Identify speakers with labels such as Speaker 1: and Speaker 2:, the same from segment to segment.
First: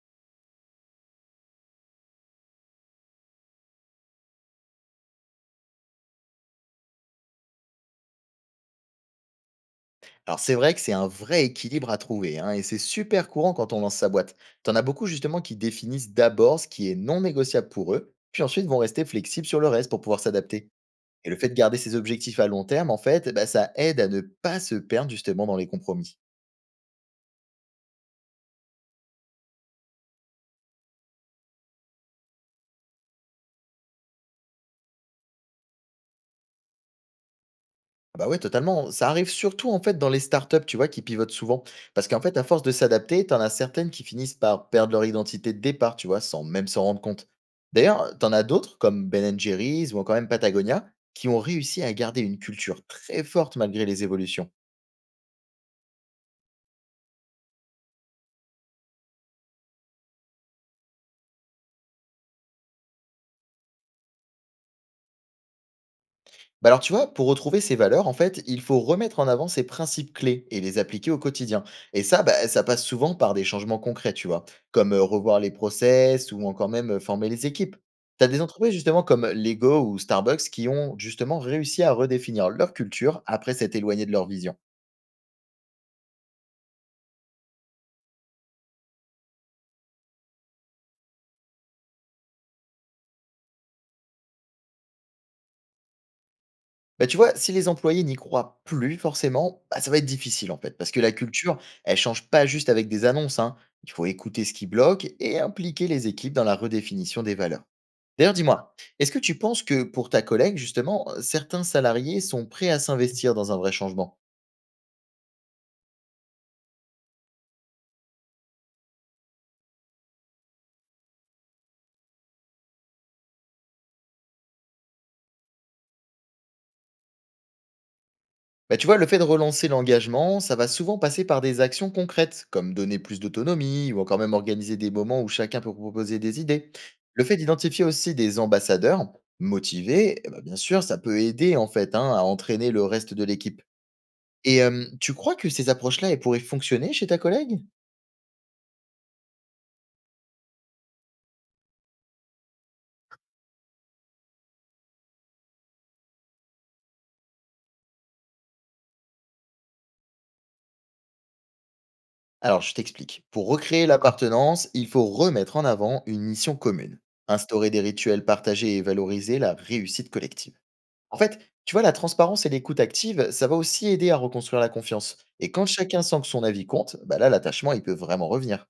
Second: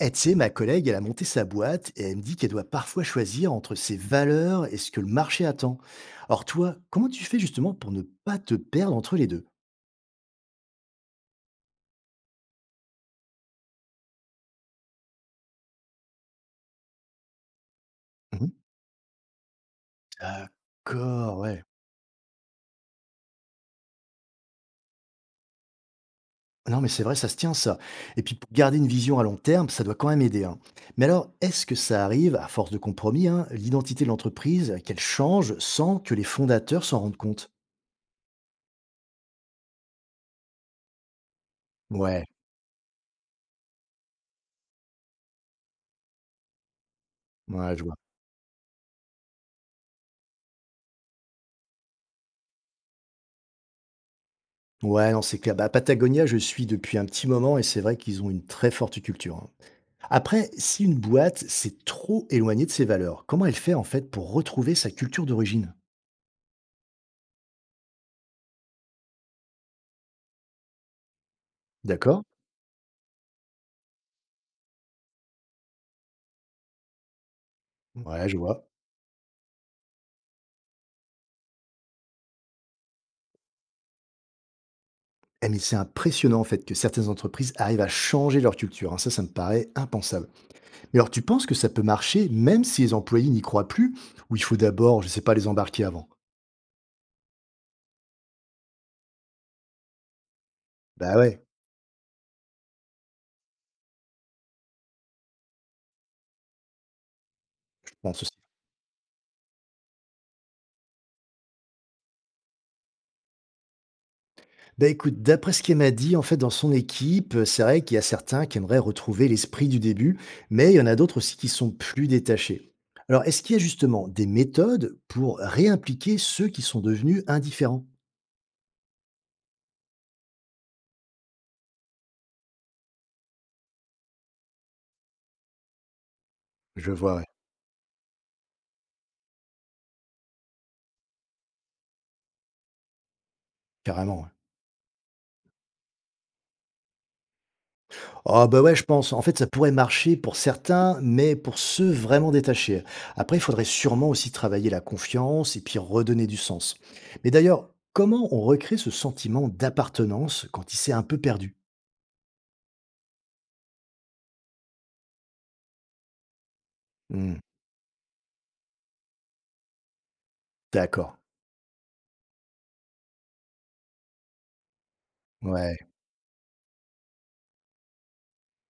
Speaker 1: Eh, tu sais, ma collègue, elle a monté sa boîte et elle me dit qu'elle doit parfois choisir entre ses valeurs et ce que le marché attend. Alors toi, comment tu fais justement pour ne pas te perdre entre les deux?
Speaker 2: Alors c'est vrai que c'est un vrai équilibre à trouver, hein, et c'est super courant quand on lance sa boîte. T'en as beaucoup justement qui définissent d'abord ce qui est non négociable pour eux, puis
Speaker 1: Mhm.
Speaker 2: ensuite vont rester flexibles sur le reste pour pouvoir s'adapter. Et le
Speaker 1: D'accord,
Speaker 2: fait de
Speaker 1: ouais.
Speaker 2: garder ses objectifs à long terme, en fait, bah, ça aide à ne pas se perdre justement dans les compromis.
Speaker 1: Non, mais c'est vrai, ça se tient ça. Et puis pour garder une vision à long terme, ça doit quand même aider, hein. Mais alors, est-ce que ça arrive, à force de compromis, hein, l'identité de l'entreprise, qu'elle change sans que les fondateurs s'en rendent compte?
Speaker 2: Ah bah ouais, totalement. Ça arrive surtout en fait dans les startups, tu vois, qui pivotent souvent. Parce qu'en
Speaker 1: Ouais,
Speaker 2: fait, à force de s'adapter, t'en as certaines qui finissent par perdre leur identité de départ, tu vois, sans même s'en rendre compte.
Speaker 1: ouais, je vois.
Speaker 2: D'ailleurs, t'en as d'autres, comme Ben Jerry's ou encore même Patagonia, qui ont réussi à garder une culture très forte malgré les évolutions.
Speaker 1: Ouais, non, c'est clair. Bah, Patagonia, je suis depuis un petit moment et c'est vrai qu'ils ont une très forte culture, hein. Après, si une boîte s'est trop éloignée de ses valeurs, comment elle fait en fait pour retrouver sa culture d'origine?
Speaker 2: Bah alors tu vois, pour retrouver ces valeurs, en fait, il faut remettre en avant ces principes clés et les appliquer au quotidien. Et
Speaker 1: D'accord?
Speaker 2: ça, bah, ça passe souvent par des changements concrets, tu vois, comme revoir les process ou encore même former les équipes.
Speaker 1: Mm.
Speaker 2: Tu
Speaker 1: Ouais,
Speaker 2: as
Speaker 1: je
Speaker 2: des
Speaker 1: vois.
Speaker 2: entreprises justement comme Lego ou Starbucks qui ont justement réussi à redéfinir leur culture après s'être éloigné de leur vision.
Speaker 1: Eh, mais c'est impressionnant en fait que certaines entreprises arrivent à changer leur culture, hein. Ça me paraît impensable. Mais alors, tu penses que ça peut marcher même si les employés n'y croient plus, ou il faut d'abord, je sais pas, les embarquer avant?
Speaker 2: Bah tu vois, si les employés n'y croient plus forcément, bah, ça va être difficile en fait, parce que la
Speaker 1: Bah ouais,
Speaker 2: culture, elle change pas juste avec des annonces, hein. Il faut écouter ce qui bloque et impliquer les équipes dans la redéfinition des valeurs.
Speaker 1: je pense.
Speaker 2: D'ailleurs, dis-moi, est-ce que tu penses que pour ta collègue, justement, certains salariés sont prêts à s'investir dans un vrai changement?
Speaker 1: Bah écoute, d'après ce qu'elle m'a dit, en fait, dans son équipe, c'est vrai qu'il y a certains qui aimeraient retrouver l'esprit du début, mais il y en a d'autres aussi qui sont plus détachés. Alors, est-ce qu'il y a justement des méthodes pour réimpliquer ceux qui sont devenus indifférents?
Speaker 2: Bah, tu vois, le fait de relancer l'engagement, ça va souvent passer par des actions concrètes, comme donner plus d'autonomie ou encore même organiser des moments où chacun peut proposer des idées.
Speaker 1: Je vois,
Speaker 2: Le
Speaker 1: ouais.
Speaker 2: fait d'identifier aussi des ambassadeurs motivés, eh bah, bien sûr, ça peut aider, en fait, hein, à entraîner le reste de l'équipe.
Speaker 1: Carrément, ouais.
Speaker 2: Et tu crois que ces approches-là, elles pourraient fonctionner chez ta collègue?
Speaker 1: Ah bah ouais, je pense. En fait, ça pourrait marcher pour certains, mais pour ceux vraiment détachés. Après, il faudrait sûrement aussi travailler la confiance et puis redonner du sens. Mais d'ailleurs, comment on recrée ce sentiment d'appartenance quand il s'est un peu perdu?
Speaker 2: Alors, je t'explique. Pour recréer l'appartenance, il faut remettre en avant une mission commune,
Speaker 1: Hmm,
Speaker 2: instaurer des rituels partagés et valoriser la réussite collective.
Speaker 1: d'accord.
Speaker 2: En fait, tu vois, la transparence et l'écoute active, ça va aussi aider à reconstruire la confiance. Et quand
Speaker 1: Ouais,
Speaker 2: chacun sent que son avis compte, bah là, l'attachement, il peut vraiment revenir.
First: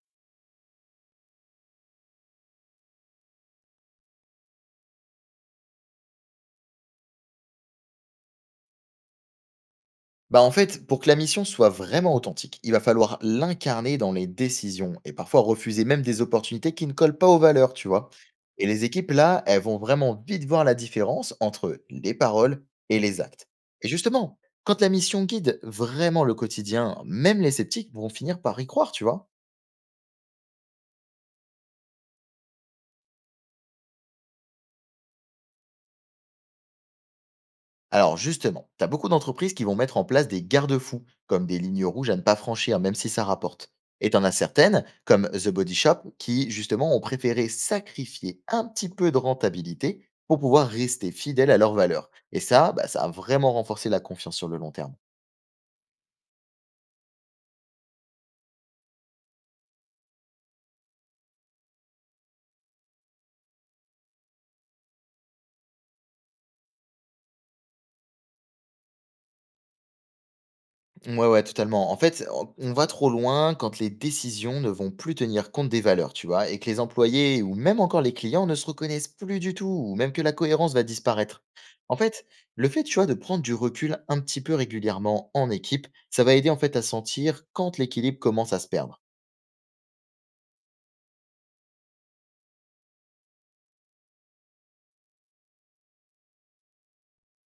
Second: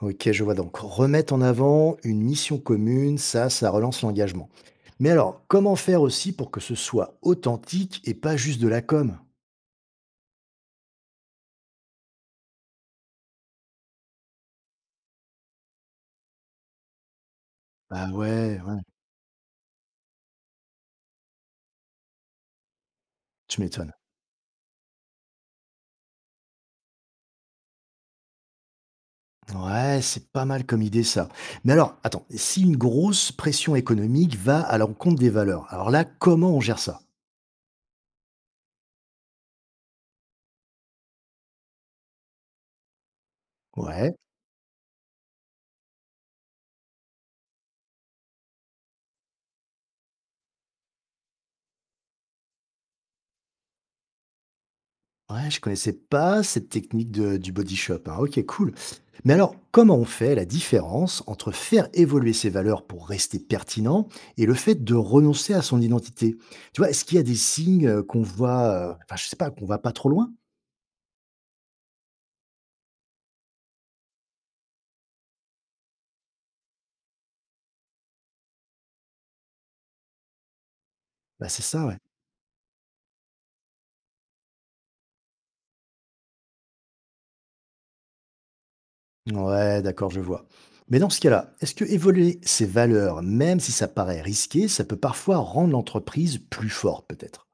Speaker 1: ok, je vois donc. Remettre en avant une mission commune, ça relance l'engagement. Mais alors, comment faire aussi pour que ce soit authentique et pas juste de la com?
Speaker 2: Bah, en fait, pour que la mission soit vraiment authentique, il va falloir l'incarner dans les décisions et parfois refuser même des opportunités qui ne collent pas aux valeurs, tu
Speaker 1: Bah
Speaker 2: vois.
Speaker 1: ouais,
Speaker 2: Et
Speaker 1: ouais,
Speaker 2: les équipes, là, elles vont vraiment vite voir la différence entre les paroles et les actes.
Speaker 1: tu
Speaker 2: Et
Speaker 1: m'étonnes.
Speaker 2: justement, quand la mission guide vraiment le quotidien, même les sceptiques vont finir par y croire, tu vois.
Speaker 1: Ouais, c'est pas mal comme idée ça. Mais alors, attends, si une grosse pression économique va à l'encontre des valeurs, alors là, comment on gère ça?
Speaker 2: Alors justement, tu as beaucoup d'entreprises qui vont mettre en place des garde-fous, comme des lignes rouges à ne pas franchir, même si ça rapporte. Et
Speaker 1: Ouais.
Speaker 2: t'en as certaines, comme The Body Shop, qui justement ont préféré sacrifier un petit peu de rentabilité pour pouvoir rester fidèles à leurs valeurs. Et ça, bah, ça a vraiment renforcé la confiance sur le long terme.
Speaker 1: Ouais, je connaissais pas cette technique du body shop, hein. Ok, cool. Mais alors, comment on fait la différence entre faire évoluer ses valeurs pour rester pertinent et le fait de renoncer à son identité? Tu vois, est-ce qu'il y a des signes qu'on voit, enfin, je sais pas, qu'on va pas trop loin?
Speaker 2: Ouais, ouais, totalement. En fait, on va trop loin quand les décisions ne vont plus tenir compte des valeurs, tu vois, et que les employés ou même encore les clients ne se reconnaissent plus du tout, ou même que la cohérence va disparaître.
Speaker 1: Bah, c'est ça,
Speaker 2: En
Speaker 1: ouais.
Speaker 2: fait, le fait, tu vois, de prendre du recul un petit peu régulièrement en équipe, ça va aider en fait à sentir quand l'équilibre commence à se perdre.
Speaker 1: Ouais, d'accord, je vois. Mais dans ce cas-là, est-ce que évoluer ses valeurs, même si ça paraît risqué, ça peut parfois rendre l'entreprise plus forte, peut-être?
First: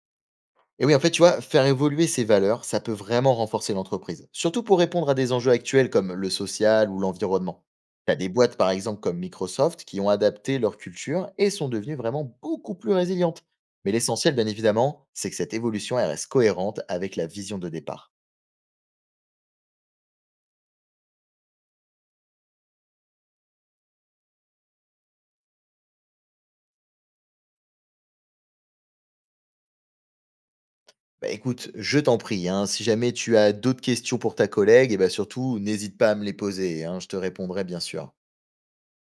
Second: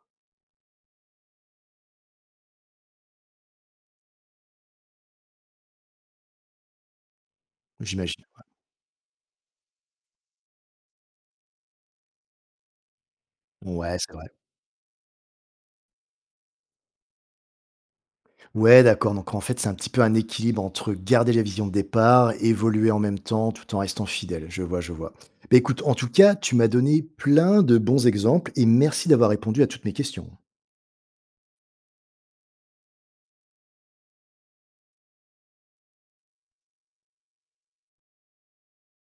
Speaker 2: Et oui, en fait, tu vois, faire évoluer ces valeurs, ça peut vraiment renforcer l'entreprise, surtout pour répondre à des enjeux actuels comme le social ou l'environnement. T'as
Speaker 1: J'imagine.
Speaker 2: des boîtes, par exemple, comme Microsoft, qui ont adapté leur culture et sont devenues vraiment beaucoup plus résilientes. Mais
Speaker 1: Ouais, c'est vrai.
Speaker 2: l'essentiel, bien évidemment, c'est que cette évolution, elle reste cohérente avec la vision de départ.
Speaker 1: Ouais, d'accord. Donc en fait, c'est un petit peu un équilibre entre garder la vision de départ, évoluer en même temps, tout en restant fidèle. Je vois, je vois. Mais écoute, en tout cas, tu m'as donné plein de bons exemples et merci d'avoir répondu à toutes mes questions.
Speaker 2: Bah écoute, je t'en prie, hein, si jamais tu as d'autres questions pour ta collègue, et bah surtout, n'hésite pas à me les poser, hein, je te répondrai bien sûr.